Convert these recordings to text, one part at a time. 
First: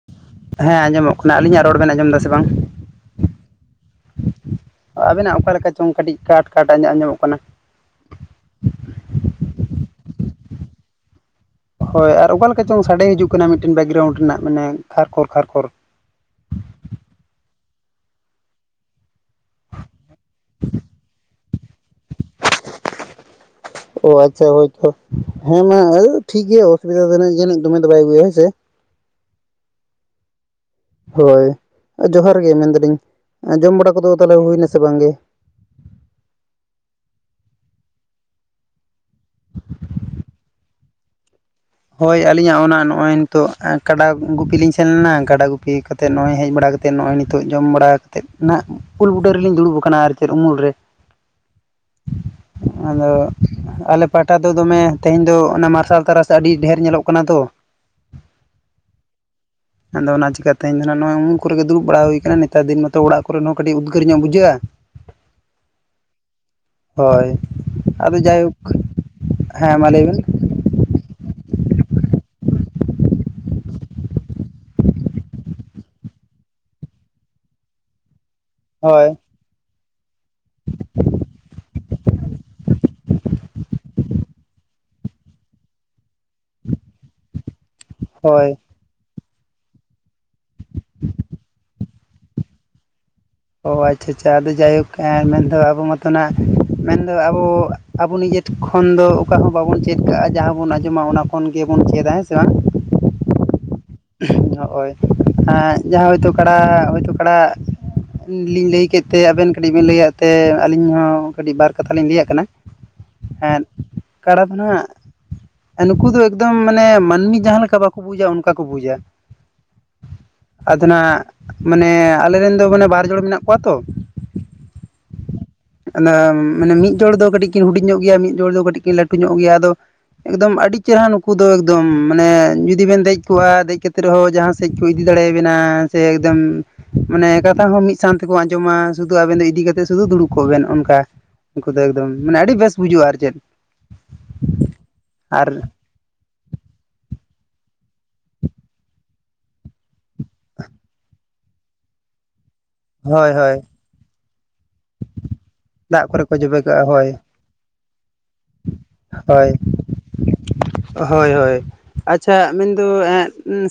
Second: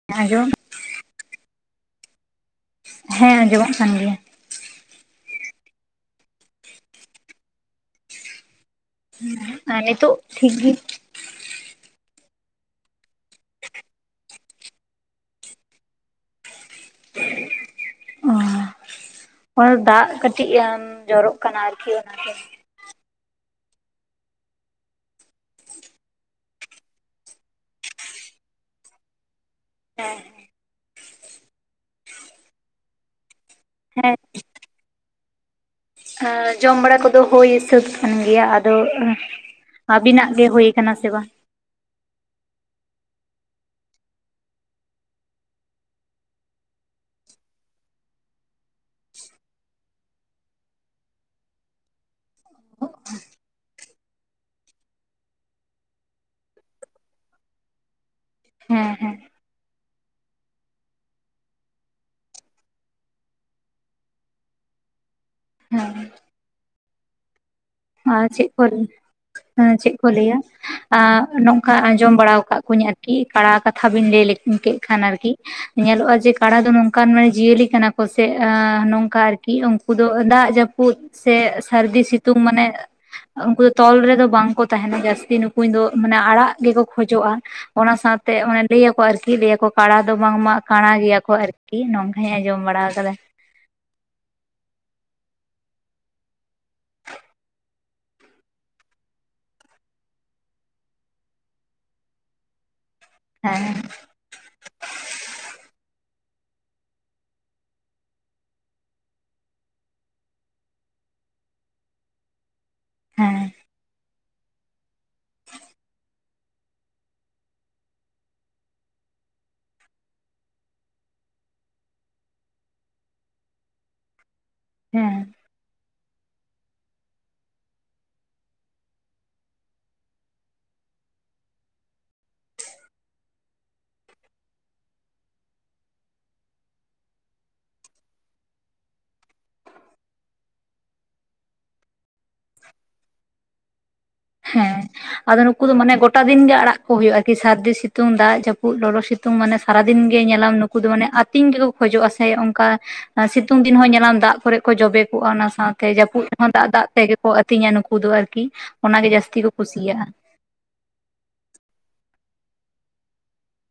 [unintelligible] ᱦᱮᱸ ᱟᱸᱡᱚᱢᱚᱜ ᱠᱟᱱᱟ, ᱟᱹᱞᱤᱧᱟᱜ ᱨᱚᱲ ᱵᱮᱱ ᱟᱸᱚᱢ ᱫᱟ ᱥᱮ ᱵᱟᱝ? ᱦᱮᱸ ᱟᱸᱡᱚᱢᱟᱜ ᱠᱟᱱ ᱜᱮᱭᱟ᱾ ᱟᱵᱮᱱᱟᱜ ᱚᱠᱟ ᱞᱮᱠᱟ ᱪᱚᱝ ᱠᱟᱹᱴᱤᱡ ᱠᱟᱴ ᱠᱟᱴ ᱟᱸᱟᱜ ᱟᱸᱡᱚᱢᱚᱜ ᱠᱟᱱᱟ᱾ ᱱᱤᱛᱚᱜ ᱴᱷᱤᱠ ᱜᱮ᱾ ᱦᱳᱭ ᱟᱨ ᱚᱠᱟᱮᱠᱟ ᱪᱚᱝ ᱥᱟᱰᱮ ᱦᱤᱡᱩᱜ ᱠᱟᱱᱟ ᱢᱤᱫᱴᱮᱱ ᱵᱮᱠᱜᱨᱟᱣᱩᱱᱰ ᱢᱟᱱᱮ ᱠᱷᱟᱨᱠᱷᱚᱨ ᱠᱷᱟᱨᱠᱷᱚᱨ᱾ ᱫᱟᱜ ᱠᱟᱹᱴᱤᱡ ᱮᱢ ᱡᱚᱨᱚᱜ ᱠᱟᱱᱟ ᱟᱨᱠᱤ ᱚᱱᱟᱛᱮ᱾ [unintelligible] ᱚ ᱟᱪᱪᱷᱟ ᱦᱳᱭᱛᱚ ᱦᱮᱸ ᱢᱟ ᱴᱷᱤᱠ ᱜᱮᱮᱭᱟ ᱚᱥᱩᱵᱤᱫᱟ ᱫᱚ ᱡᱟᱹᱱᱤᱡ ᱫᱚᱢᱮ ᱫᱚ ᱵᱟᱭ ᱟᱹᱜᱩᱭᱟ ᱦᱮᱭ ᱥᱮ᱾ ᱦᱮᱸ᱾ ᱦᱳᱭ ᱡᱚᱦᱟᱨ ᱜᱮ ᱢᱮᱱᱫᱟᱞᱤᱧ ᱡᱚᱢ ᱵᱟᱲᱟ ᱦᱮᱸ ᱠᱚᱫᱚ ᱛᱟᱦᱚᱞᱮ ᱦᱩᱭᱱᱟ ᱥᱮ ᱵᱟᱝᱜᱮ? ᱡᱚᱢ ᱵᱟᱲᱟ ᱠᱚᱫᱚ ᱦᱩᱭᱳᱭ ᱥᱟᱹᱛ ᱠᱟᱱ ᱜᱮᱭᱟ ᱟᱫᱚ ᱟᱵᱤᱱᱟᱜ ᱜᱮ ᱦᱩᱭ ᱟᱠᱟᱱᱟ ᱥᱮ ᱵᱟᱝ‍? ᱦᱳᱭ ᱟᱹᱞᱤᱧᱟᱜ ᱚᱱᱟ ᱱᱚᱜᱼᱚᱭ ᱱᱤᱛᱚᱜ ᱠᱟᱰᱟ ᱜᱩᱯᱤ ᱞᱤᱧ ᱥᱮᱱ ᱞᱮᱱᱟ ᱜᱟᱰᱟ ᱜᱩᱯᱤ ᱛᱮ ᱱᱚᱜᱼᱚᱭᱭ ᱦᱮᱡ ᱵᱟᱲᱟ ᱠᱟᱛᱮᱫ ᱱᱚᱜᱼᱚᱭ ᱱᱤᱛᱳᱜ ᱡᱚᱢ ᱵᱟᱲᱟ ᱠᱟᱛᱮᱫ ᱱᱟᱜ ᱩᱞ ᱵᱩᱴᱟᱹ ᱨᱮᱞᱤᱧᱩᱲᱩᱵ ᱟᱠᱟᱱᱟ ᱟᱨ ᱪᱮᱫ ᱩᱢᱩᱞ ᱨᱮ᱾ ᱟᱫᱚ ᱟᱞᱮ ᱯᱟᱦᱴᱟ ᱫᱚ ᱫᱚᱢᱮ ᱛᱮᱦᱮᱧ ᱫᱚ ᱚᱱᱟ ᱢᱟᱨᱥᱟᱞ ᱛᱟᱨᱟᱥ ᱟᱹᱰᱤ ᱰᱷᱮᱨ ᱧᱮᱞᱚᱜ ᱠᱟᱱᱟ ᱛᱚ᱾ ᱦᱮᱸ ᱦᱮᱸ᱾ ᱟᱫᱚ ᱚᱱᱟ ᱪᱤᱠᱟ ᱛᱮᱧ ᱛᱟᱦᱮᱱᱟ ᱱᱚᱣᱟ ᱩᱢᱩᱞ ᱠᱚᱨᱮ ᱜᱮ ᱫᱩᱲᱩᱵ ᱵᱟᱲᱟ ᱦᱩᱭ ᱠᱟᱱᱟ, ᱱᱮᱛᱟᱨ ᱫᱤᱱ ᱢᱟᱛᱚ ᱚᱲᱟᱜ ᱠᱚᱨᱮᱱ ᱦᱚᱸ ᱠᱟᱹᱴᱤᱡ ᱩᱫᱽᱜᱟᱹᱨ ᱧᱚᱜ ᱵᱩᱡᱷᱟᱹᱜ-ᱟ ᱦᱮᱸ ᱦᱳᱭ᱾ ᱟᱫᱚ ᱟᱨ ᱪᱮᱜ ᱡᱟᱭᱦᱳᱠ ᱦᱮᱸ ᱢᱟ ᱪᱮᱜ ᱞᱟᱹᱭ ᱠᱚ ᱵᱮᱱ ᱞᱟᱹᱭᱟ ᱟᱜ ᱱᱚᱝᱠᱟ ᱟᱸᱡᱚᱢ ᱵᱟᱲᱟᱣ ᱠᱟᱜ ᱠᱚᱣᱟᱧ ᱟᱨᱠᱤ ᱯᱟᱲᱟ ᱠᱟᱛᱷᱟ ᱵᱤᱱ ᱞᱟᱹᱭ ᱞᱮᱜ ᱠᱮᱜ ᱠᱷᱟᱱ ᱟᱨᱠᱤ᱾ ᱧᱮᱞᱚᱜ-ᱟ ᱡᱮ ᱠᱟᱰᱟ ᱫᱚ ᱱᱚᱝᱠᱟᱱ ᱢᱟᱱᱮ ᱡᱤᱭᱟᱹᱞᱤ ᱠᱟᱱᱟ ᱠᱚᱥᱮᱜ-ᱟ ᱦᱳᱭ ᱱᱚᱝᱠᱟ ᱟᱨᱠᱤ ᱩᱱᱠᱩ ᱫᱚ ᱫᱟᱜ ᱡᱟᱹᱯᱩᱫ ᱥᱮ ᱥᱟᱹᱨᱫᱤ ᱥᱤᱛᱩᱝ ᱢᱟᱱᱮ ᱩᱱᱠᱩ ᱫᱚ ᱛᱚᱞ ᱨᱮᱫᱚ ᱵᱟᱝ ᱠᱚ ᱛᱟᱦᱮᱱᱟ ᱡᱟᱹᱥᱛᱤ ᱱᱩᱠᱩᱧ ᱫᱚ ᱢᱟᱱᱮ ᱟᱲᱟᱜ ᱜᱮᱠᱚ ᱠᱷᱚᱡᱚᱜ-ᱟ, ᱚᱱᱟ ᱥᱟᱶᱛᱮ ᱦᱳᱭ ᱚᱱᱮ ᱞᱟᱹᱭᱟᱠᱚ ᱟᱨᱠᱤ ᱞᱟᱹᱭᱟᱠᱚ ᱠᱟᱬᱟ ᱫᱚ ᱵᱟᱝᱢᱟ ᱠᱟᱬᱟ ᱜᱮᱭᱟ ᱠᱚ ᱟᱨᱠᱤ, ᱱᱚᱝᱠᱟᱧ ᱦᱮᱸ ᱟᱸᱡᱚᱢ ᱵᱟᱲᱟᱣ ᱟᱠᱟᱫᱟ᱾ ᱚᱻ ᱟᱪᱪᱷᱟ ᱟᱪᱪᱷᱟ ᱟᱫᱚ ᱡᱟᱭᱦᱳᱠ ᱮ ᱢᱮᱱᱫᱚ ᱟᱵᱚ ᱢᱚᱛᱚᱱᱟᱜ ᱢᱮᱱᱫᱚ ᱟᱵᱚ ᱟᱵᱚ ᱱᱤᱡᱮ ᱠᱷᱚᱱ ᱫᱚ ᱚᱠᱟ ᱦᱚᱸ ᱵᱟᱵᱚᱱ ᱪᱮᱫ ᱠᱟᱜ-ᱟ ᱡᱟᱦᱟᱸ ᱵᱚᱱ ᱟᱸᱡᱚᱢᱟ ᱚᱱᱟ ᱠᱷᱚᱱ ᱜᱮᱵᱚᱱ ᱪᱮᱫᱟ ᱦᱮᱸ ᱥᱮ ᱵᱟᱝ᱾ ᱦᱮᱸ᱾ ᱱᱚᱜ-ᱚᱭ ᱡᱟᱦᱟᱸ ᱦᱚᱭᱛᱳ ᱠᱟᱲᱟ ᱦᱚᱳᱭᱛᱳ ᱠᱟᱲᱟ ᱞᱤᱧ ᱞᱟᱹᱭ ᱠᱮᱜ ᱛᱮ ᱟᱵᱮᱱ ᱠᱟᱹᱴᱤᱡ ᱵᱮᱱ ᱞᱟᱹᱭ ᱟᱜ ᱛᱮ ᱟᱹᱞᱤᱧ ᱦᱚᱸ ᱠᱟᱹᱴᱤᱡ ᱵᱟᱨ ᱠᱟᱛᱷᱟ ᱞᱤᱧ ᱞᱟᱹᱭᱟᱜ ᱠᱟᱱᱟ᱾ ᱦᱮᱸ ᱠᱟᱲᱟ ᱫᱚ ᱦᱟᱜ ᱱᱩᱠᱩ ᱫᱚ ᱮᱠᱫᱚᱢ ᱢᱟᱱᱮ ᱢᱟᱹᱱᱢᱤ ᱡᱟᱦᱟᱸ ᱞᱮᱠᱟ ᱵᱟᱠᱚ ᱵᱩᱡᱟ ᱚᱱᱠᱟ ᱠᱚ ᱵᱩᱡᱟ᱾ ᱟᱫᱚ ᱱᱟᱦᱜ ᱢᱟᱱᱮ ᱟᱞᱮ ᱨᱮᱱ ᱫᱚ ᱢᱟᱱᱮ ᱵᱟᱨ ᱡᱳᱲ ᱢᱮᱱᱟᱜ ᱠᱚᱣᱟ ᱛᱚ᱾ ᱦᱮᱸ᱾ ᱢᱟᱱᱮ ᱢᱟᱱᱮ ᱢᱤᱫ ᱡᱚᱲ ᱫᱚ ᱠᱟᱹᱴᱤᱡ ᱠᱤᱱ ᱦᱩᱰᱤᱧ ᱧᱚᱜ ᱜᱮᱭᱟ, ᱢᱤᱫ ᱡᱚᱲ ᱫᱚ ᱠᱟᱹᱴᱤᱡ ᱠᱤᱱ ᱞᱟᱹᱴᱩ ᱧᱚᱜ ᱜᱮᱭᱟ, ᱟᱫᱚ ᱮᱠᱫᱚᱢ ᱟᱹᱰᱤ ᱪᱮᱦᱨᱟ ᱱᱩᱠᱩ ᱫᱚ ᱮᱠᱫᱚᱢ ᱢᱟᱱᱮ ᱡᱩᱫᱤ ᱢᱮᱱ ᱫᱮᱡ ᱠᱚᱜᱟ ᱫᱮᱡ ᱠᱟᱛᱮᱜ ᱨᱮᱦᱚᱸ ᱡᱟᱦᱟᱸ ᱥᱮᱡ ᱠᱚ ᱤᱫᱤ ᱫᱟᱲᱮᱭᱟᱵᱤᱱᱟ ᱥᱮ ᱮᱠᱫᱚᱢ ᱢᱟᱱᱮ ᱠᱟᱛᱷᱟ ᱦᱚᱸ ᱢᱤᱫ ᱥᱟᱶ ᱛᱮᱠᱚ ᱟᱸᱡᱚᱢᱟ ᱥᱩᱫᱩ ᱟᱵᱮᱱ ᱤᱫᱤ ᱠᱟᱛᱮ ᱥᱩᱫᱩ ᱫᱩᱲᱩᱵ ᱠᱚᱜ ᱵᱮᱱ ᱚᱱᱠᱟ᱾ ᱩᱱᱠᱩ ᱫᱚ ᱮᱠᱫᱚᱢ ᱢᱟᱱᱮ ᱟᱹᱰᱤ ᱵᱮᱥ ᱵᱩᱡᱩᱜ-ᱟ ᱪᱮᱫ᱾ ᱦᱮᱸ ᱟᱫᱚ ᱟᱨ ᱱᱩᱠᱩ ᱫᱚ ᱢᱟᱱᱮ ᱜᱚᱴ ᱜᱚᱴᱟ ᱫᱤᱱ ᱜᱮ ᱟᱲᱟᱜ ᱠᱚ ᱦᱩᱭᱩᱜ-ᱟ ᱟᱨ ᱠᱤ ᱥᱟᱹᱨᱫᱤ ᱥᱤᱛᱩᱝ ᱫᱟᱜ ᱡᱟᱹᱯᱩᱫ ᱞᱚᱞᱚ ᱥᱤᱛᱩᱝ ᱢᱟᱱᱮ ᱥᱟᱨᱟᱫᱤᱱ ᱜᱮ ᱧᱮᱞᱟᱢ ᱱᱩᱠ ᱩᱱᱠᱩ ᱫᱚ ᱢᱟᱱᱮ ᱟᱹᱛᱤᱝ ᱜᱮᱠᱚ ᱠᱷᱚᱡᱚᱜ-ᱟ, ᱥᱮ ᱚᱱᱠᱟ ᱦᱳᱭ ᱦᱳᱭ ᱥᱤᱛᱩᱝ ᱫᱤᱱ ᱦᱚᱸ ᱧᱮᱞᱟᱢ ᱫᱟᱜ ᱠᱚᱨᱮ ᱠᱚ ᱡᱚᱵᱮ ᱠᱚᱜ-ᱟ᱾ ᱚᱱᱟ ᱥᱟᱶᱛᱮ ᱫᱟᱜ ᱠᱚᱨᱮ ᱡᱟᱹᱯᱩᱫ ᱨᱮ ᱠᱚ ᱦᱚᱸ ᱡᱚᱵᱮ ᱫᱟᱜ ᱠᱟᱜᱼᱟ ᱫᱟᱜ ᱛᱮ ᱦᱳᱭ ᱜᱮᱠᱚ ᱛᱤᱧᱟ, ᱱᱩᱠᱩ ᱫᱚ ᱟᱨᱠᱤ ᱚᱱᱟ ᱜᱮ ᱡᱟᱹᱥᱛᱤ ᱠᱚ ᱦᱳᱭ ᱠᱩᱥᱤᱭᱟᱜ-ᱟ᱾ ᱦᱳᱭ ᱦᱳᱭ, ᱟᱪᱪᱷᱟ ᱢᱮᱱᱫᱚ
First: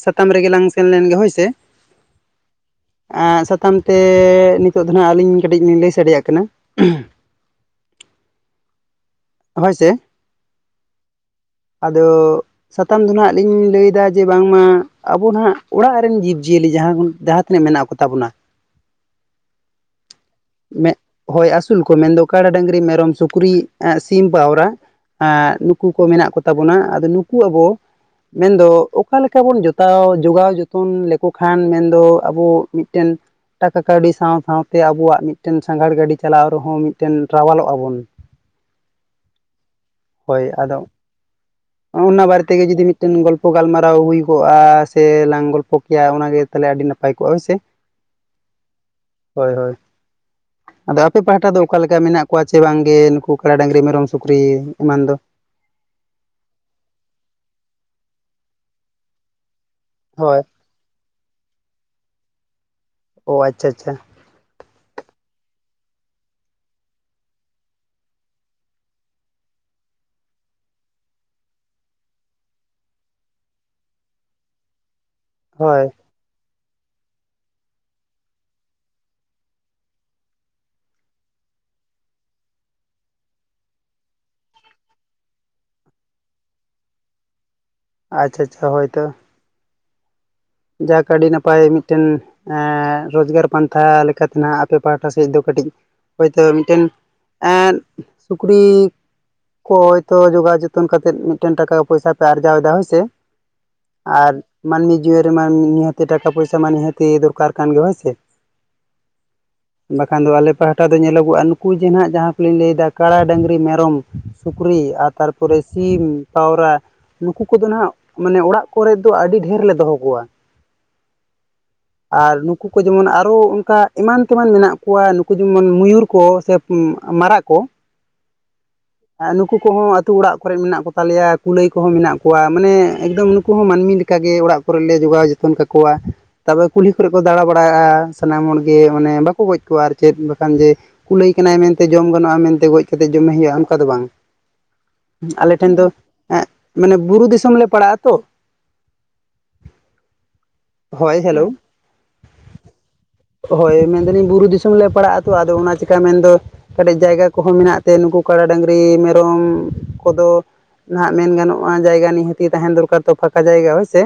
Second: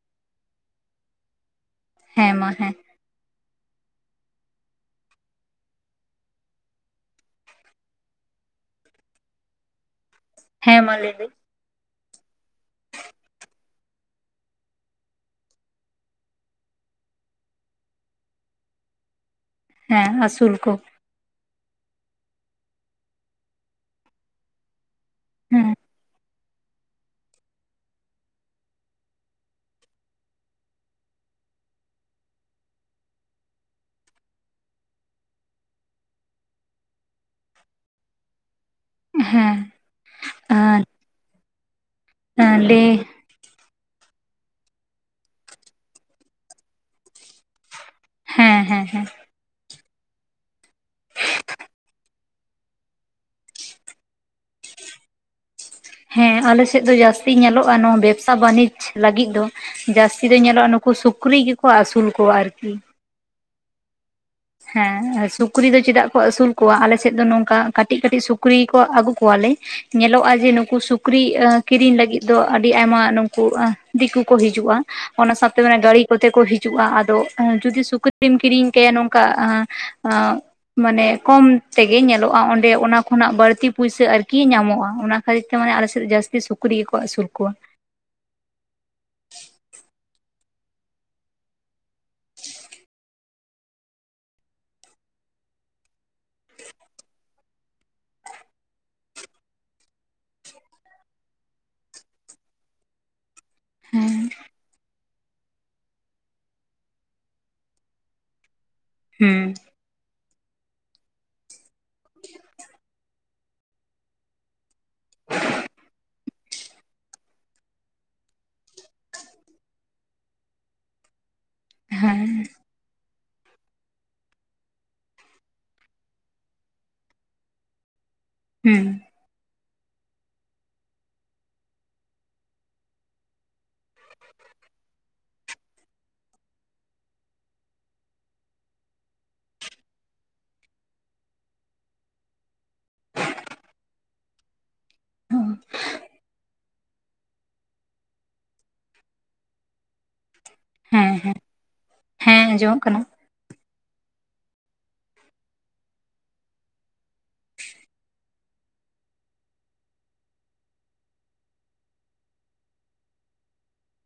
ᱥᱟᱛᱟᱢ ᱨᱮᱜᱮ ᱞᱟᱝ ᱥᱮᱱ ᱞᱮᱱ ᱜᱮ ᱦᱳᱭ ᱥᱮ᱾ ᱦᱮᱸ ᱢᱟ ᱦᱮᱸ, ᱟ ᱥᱟᱛᱟᱢ ᱛᱮ ᱱᱤᱛᱚᱜ ᱫᱚ ᱱᱟᱦᱜ ᱟᱹᱞᱤᱧ ᱠᱟᱹᱴᱤᱡ ᱞᱤᱧ ᱞᱟᱹᱭ ᱥᱟᱰᱮᱭᱟᱜ ᱠᱟᱱᱟ᱾ ᱦᱳᱭ ᱥᱮ, ᱦᱮᱸ ᱢᱟ ᱞᱟᱹᱭ ᱵᱤᱱ? ᱟᱫᱚ ᱥᱟᱛᱟᱢ ᱫᱚ ᱱᱟᱦᱜ ᱞᱤᱧ ᱞᱟᱹᱭᱫᱟ ᱡᱮ ᱵᱟᱝᱢᱟ ᱟᱵᱚ ᱱᱟᱦᱟᱸᱜ ᱚᱲᱟᱜ ᱨᱮᱱ ᱡᱤᱵᱽ-ᱡᱤᱭᱟᱹᱞᱤ ᱡᱟᱦᱟᱸ [unintelligible] ᱡᱟᱦᱟᱸ ᱛᱤᱱᱟᱹᱜ ᱢᱮᱱᱟᱜ ᱠᱚᱛᱟ ᱵᱚᱱᱟ? ᱦᱮᱸ ᱟᱹᱥᱩᱞ ᱠᱚ, ᱢᱮᱫ ᱦᱳᱭ ᱟᱹᱥᱩᱞ ᱠᱚ ᱢᱮᱱᱫᱚ ᱠᱟᱰᱟ, ᱰᱟᱹᱝᱨᱤ, ᱢᱮᱨᱚᱢ, ᱥᱩᱠᱨᱤ, ᱥᱤᱢ, ᱯᱟᱣᱨᱟ, ᱮᱜ ᱦᱮᱸ ᱱᱩᱠᱩ ᱠᱚ ᱢᱮᱱᱟᱜ ᱠᱚᱛᱟ ᱵᱚᱱᱟ᱾ ᱟᱫᱚ ᱱᱩᱠᱩ ᱟᱵᱚ ᱢᱮᱱᱫᱚ ᱚᱠᱟ ᱞᱮᱠᱟ ᱵᱚᱱ ᱡᱚᱛᱟᱣ ᱡᱚᱜᱟᱣ ᱡᱚᱛᱚᱱ ᱞᱮᱠᱚ ᱠᱷᱟᱱ ᱢᱮᱱᱫᱚ ᱟᱵᱚ ᱢᱤᱜᱴᱮᱱ ᱴᱟᱠᱟ ᱠᱟᱹᱣᱰᱤ ᱥᱟᱶ ᱥᱟᱶᱛᱮ ᱟᱵᱚᱣᱟᱜ ᱢᱤᱫᱴᱮᱱ ᱥᱟᱸᱜᱷᱟᱲ ᱜᱟᱹᱰᱤ ᱪᱟᱞᱟᱣ ᱨᱮᱦᱚᱸ ᱢᱤᱜᱴᱮᱱ ᱨᱟᱣᱟᱞᱚᱜ-ᱟ ᱵᱚᱱ᱾ ᱦᱮᱸ, ᱦᱳᱭ ᱟᱫᱚ, ᱚᱱᱟ ᱵᱟᱨᱮ ᱟᱨ ᱛᱮᱜᱮ ᱡᱩᱫᱤ ᱞᱟᱹᱭ ᱢᱤᱫᱴᱮᱱ ᱜᱚᱞᱯᱚ ᱜᱟᱞᱢᱟᱨᱟᱣ ᱦᱩᱭ ᱠᱚᱜᱼᱟ ᱥᱮ ᱞᱟᱝ ᱜᱚᱞᱯᱚ ᱠᱮᱭᱟ, ᱚᱱᱟᱜᱮ ᱛᱟᱦᱚᱞᱮ ᱟᱹᱰᱤ ᱱᱟᱯᱟᱭ ᱠᱚᱜᱼᱟ ᱦᱳᱭ ᱥᱮ᱾ ᱦᱮᱸ ᱦᱮᱸ ᱦᱮᱸ, ᱦᱳᱭ ᱦᱳᱭ, ᱟᱫᱚ ᱟᱯᱮ ᱯᱟᱦᱟᱴᱟ ᱫᱚ ᱚᱠᱟ ᱞᱮᱠᱟ ᱢᱮᱱᱟᱜ ᱠᱚᱣᱟ ᱪᱮ ᱵᱟᱝᱜᱮ, ᱱᱩᱠᱩ ᱠᱟᱲᱟ ᱰᱟᱹᱝᱨᱤ ᱢᱮᱨᱚᱢ ᱥᱩᱠᱨᱤ ᱮᱢᱟᱱ ᱫᱚ? ᱦᱮᱸ ᱟᱞᱮ ᱥᱮᱫ ᱫᱚ ᱡᱟᱹᱥᱛᱤ ᱧᱮᱞᱚᱜᱼᱟ, ᱱᱚᱣᱟ ᱵᱮᱵᱽᱥᱟ ᱵᱟᱹᱱᱤᱡᱽ ᱞᱟᱹᱜᱤᱫ ᱫᱚ ᱡᱟᱹᱥᱛᱤ ᱫᱚ ᱦᱳᱭ ᱧᱮᱞᱚᱜᱼᱟ, ᱱᱩᱠᱩ ᱥᱩᱠᱨᱤ ᱜᱮᱠᱚ ᱟᱹᱥᱩᱞ ᱠᱚᱣᱟ ᱟᱨᱠᱤ᱾ ᱚ ᱟᱪᱪᱷᱟ ᱟᱪᱪᱷᱟ, ᱦᱮᱸ ᱥᱩᱠᱨᱤ ᱫᱚ ᱪᱮᱫᱟᱜ ᱠᱚ ᱟᱹᱥᱩᱞ ᱠᱚᱣᱟ ᱟᱞᱮ ᱥᱮᱫ ᱫᱚ ᱱᱚᱝᱠᱟ ᱠᱟᱹᱴᱤᱡ ᱠᱟᱹᱴᱤᱡ ᱥᱩᱠᱨᱤ ᱠᱚ ᱟᱹᱜᱩ ᱠᱚᱣᱟ ᱞᱮ, ᱧᱮᱞᱚᱜᱼᱟ ᱡᱮ, ᱱᱩᱠᱩ ᱥᱩᱠᱨᱤ ᱠᱤᱨᱤᱧ ᱞᱟᱹᱜᱤᱫ ᱫᱚ, ᱟᱹᱰᱤ ᱟᱭᱢᱟ ᱱᱩᱠᱩ ᱫᱤᱠᱩ ᱠᱚ ᱦᱤᱡᱩᱜᱼᱟ᱾ ᱚᱱᱟ ᱥᱟᱶᱛᱮ ᱦᱳᱭ ᱜᱟᱹᱲᱤ ᱠᱚᱛᱮ ᱠᱚ ᱦᱤᱡᱩᱜᱼᱟ, ᱟᱫᱚ ᱡᱩᱫᱤ ᱥᱩᱠᱨᱤᱢ ᱠᱤᱨᱤᱧ ᱠᱟᱭᱟ ᱱᱚᱝ- ᱠᱟ [unintelligible] ᱢᱟᱱᱮ ᱠᱚᱢ ᱛᱮᱜᱮ ᱧᱮᱞᱚᱜᱼᱟ, ᱚᱸᱰᱮ ᱚᱱᱟ ᱠᱷᱚᱱᱟᱜ ᱵᱟᱹᱲᱛᱤ ᱯᱩᱭᱥᱟᱹ ᱟᱨᱠᱤ ᱧᱟᱢᱚᱜᱼᱟ᱾ ᱚᱱᱟ ᱦᱚᱭᱛᱚ ᱢᱟᱱᱮ ᱟᱞᱮ ᱥᱮᱫ ᱡᱟᱹᱥᱛᱤ ᱥᱩᱠᱨᱤ ᱜᱮᱠᱚ ᱟᱹᱥᱩᱞ ᱠᱚᱣᱟ᱾ ᱟᱪᱪᱷᱟ ᱪᱪᱪᱷᱟ ᱦᱳᱭ ᱛᱚ, ᱡᱟᱜ ᱟᱹᱰᱤ ᱱᱟᱯᱟᱭ ᱢᱤᱫᱴᱮᱱ ᱨᱳᱡᱽᱜᱟᱨ, ᱯᱟᱱᱛᱷᱟ ᱞᱮᱠᱟᱛᱮ ᱱᱟᱦᱟᱜ ᱟᱯᱮ ᱯᱟᱦᱟᱴᱟ ᱥᱮᱫ ᱫᱚ ᱠᱟᱹᱴᱤᱡ, ᱦᱚᱭᱛᱚ ᱢᱤᱫᱴᱮᱱ ᱟᱨ [unintelligible] ᱥᱩᱠᱨᱤ‌, ᱦᱚᱭᱛᱳ ᱡᱚᱜᱟᱣ ᱡᱚᱛᱚᱱ ᱠᱟᱛᱮᱫ ᱢᱤᱫᱴᱮᱱ ᱴᱟᱠᱟ ᱯᱚᱭᱥᱟ ᱯᱮ ᱟᱨᱡᱟᱣ ᱮᱫᱟ ᱦᱳᱭ ᱥᱮ᱾ ᱦᱮᱸ ᱟᱨ ᱢᱟᱹᱱᱢᱤ ᱡᱤᱣᱚᱱ ᱨᱮᱢᱟ ᱱᱤᱦᱟᱹᱛᱤ ᱴᱟᱠᱟ ᱯᱚᱭᱥᱟ ᱢᱟ ᱱᱤᱦᱟᱹᱛᱤ ᱫᱚᱨᱠᱟᱨ ᱠᱟᱱ ᱜᱮ ᱦᱳᱭ ᱥᱮ᱾ ᱦᱮᱸ [unintelligible] ᱵᱟᱠᱷᱟᱱ ᱫᱚ ᱟᱞᱮ ᱯᱟᱦᱴᱟ ᱫᱚ ᱧᱮᱞᱚᱜᱚᱜᱼᱟ ᱱᱩᱠᱩ ᱡᱮ ᱦᱟᱸᱜ ᱡᱟᱦᱟᱸ ᱠᱚᱞᱤᱧ ᱞᱟᱹᱭᱫᱟ, ᱠᱟᱲᱟ, ᱰᱟᱹᱝᱨᱤ, ᱢᱮᱨᱚᱢ, ᱥᱩᱠᱨᱤ ᱟᱨ ᱛᱟᱨᱯᱚᱨᱮ ᱥᱤᱢ ᱯᱟᱣᱨᱟ, ᱱᱩᱠᱩ ᱠᱚᱫᱚ ᱱᱟᱦᱟᱜ ᱢᱟᱱᱮ ᱚᱲᱟᱜ ᱠᱚᱨᱮ ᱫᱚ ᱟᱹᱰᱤ ᱰᱷᱮᱨ ᱞᱮ ᱫᱚᱦᱚ, ᱠᱚᱣᱟ᱾ ᱟᱨ [unintelligible] ᱱᱩᱠᱩ ᱠᱚ ᱡᱮᱢᱚᱱ ᱟᱨᱚ ᱚᱱᱠᱟ ᱮᱢᱟᱱ ᱛᱮᱢᱟᱱ ᱢᱮᱱᱟᱜ ᱠᱚᱣᱟ ᱱᱩᱠᱩ ᱡᱮᱢᱚᱱ ᱢᱚᱭᱩᱨ ᱠᱚ, ᱥᱮ ᱢᱟᱨᱟᱜ ᱠᱚ, [inaudible] ᱦᱩᱸ [unintelligible] ᱱᱩᱠᱩ ᱠᱚᱦᱚᱸ ᱟᱛᱳ ᱚᱲᱟᱜ ᱠᱚᱨᱮ ᱢᱮᱱᱟᱜ ᱠᱚᱛᱟ ᱞᱮᱭᱟ ᱠᱩᱞᱟᱹᱭ ᱠᱚᱦᱚᱸ ᱢᱮᱱᱟᱜ ᱠᱚᱣᱟ, ᱢᱟᱱᱮ ᱮᱠᱫᱚᱢ ᱱᱩᱠᱩ ᱦᱚᱸ ᱢᱟᱹᱱᱢᱤ ᱞᱮᱠᱟ ᱱᱚᱝᱠᱟ ᱜᱮ ᱚᱲᱟᱜ ᱠᱚᱨᱮ ᱞᱮ ᱡᱚᱜᱟᱣ ᱡᱚᱛᱚᱱ ᱠᱟᱠᱚᱣᱟ᱾ ᱛᱟᱯᱚᱨ ᱠᱩᱞᱦᱤ ᱠᱚᱨᱮ ᱠᱚ ᱫᱟᱬᱟ ᱵᱟᱲᱟᱭᱼᱟ, ᱥᱟᱱᱟᱢ ᱦᱚᱲ ᱜᱮ ᱢᱟᱱᱮ ᱵᱟᱠᱚ ᱜᱚᱡ ᱠᱚᱣᱟ ᱟᱨ ᱪᱮᱫ ᱵᱟᱠᱷᱟᱱ ᱡᱮ ᱡᱮ, ᱼᱼ ᱠᱩᱞᱟᱹᱭ ᱠᱟᱱᱟᱭ ᱢᱮᱱ ᱛᱮ ᱡᱚᱢ ᱜᱟᱱᱚᱜᱼᱟ ᱢᱮᱱ ᱛᱮ ᱜᱚᱡ ᱠᱟᱛᱮᱫ ᱡᱚᱢᱮ ᱦᱩᱭᱩᱜᱼᱟ ᱚᱱᱠᱟ ᱫᱚ ᱵᱟᱝ, ᱟᱞᱮ ᱴᱷᱮᱱ ᱫᱚ ᱦᱮᱸᱜ ᱢᱟᱱᱮ ᱵᱩᱨᱩ ᱫᱤᱥᱚᱢ ᱞᱮ ᱯᱟᱲᱟᱜ-ᱟ ᱛᱳ, ᱦᱮᱸ ᱦᱚᱭ ᱦᱮᱸ ᱦᱮᱞᱳ, ᱦᱮᱸ ᱟᱸᱡᱚᱢᱚᱜ ᱠᱟᱱᱟ [inaudible] ᱦᱚᱭ ᱢᱮᱱᱫᱟᱞᱤᱧ ᱵᱩᱨᱩ ᱫᱤᱥᱚᱢ ᱞᱮ ᱯᱟᱲᱟᱜ ᱟᱛᱚ ᱟᱫᱚ ᱚᱱᱟ ᱪᱤᱠᱟ ᱢᱮᱱᱫᱚᱼᱼ ᱠᱟᱴᱤᱡ ᱡᱟᱭᱜᱟ ᱠᱚᱦᱚᱸ ᱢᱮᱱᱟᱜ ᱛᱮ ᱱᱩᱠᱩ ᱠᱟᱰᱟ ᱰᱟᱝᱨᱤ ᱢᱮᱨᱚᱢ ᱠᱚᱫᱚ, ᱼᱼ ᱱᱟᱦᱟᱜ ᱢᱮᱱ ᱜᱟᱱᱚᱜᱼᱟ, ᱡᱟᱭᱜᱟ ᱱᱤᱦᱟᱹᱛᱤ ᱛᱟᱦᱮᱱ ᱫᱚᱨᱠᱟᱨ ᱛᱚ ᱯᱷᱟᱸᱠᱟ ᱡᱟᱭᱜᱟ ᱦᱳᱭᱥᱮ᱾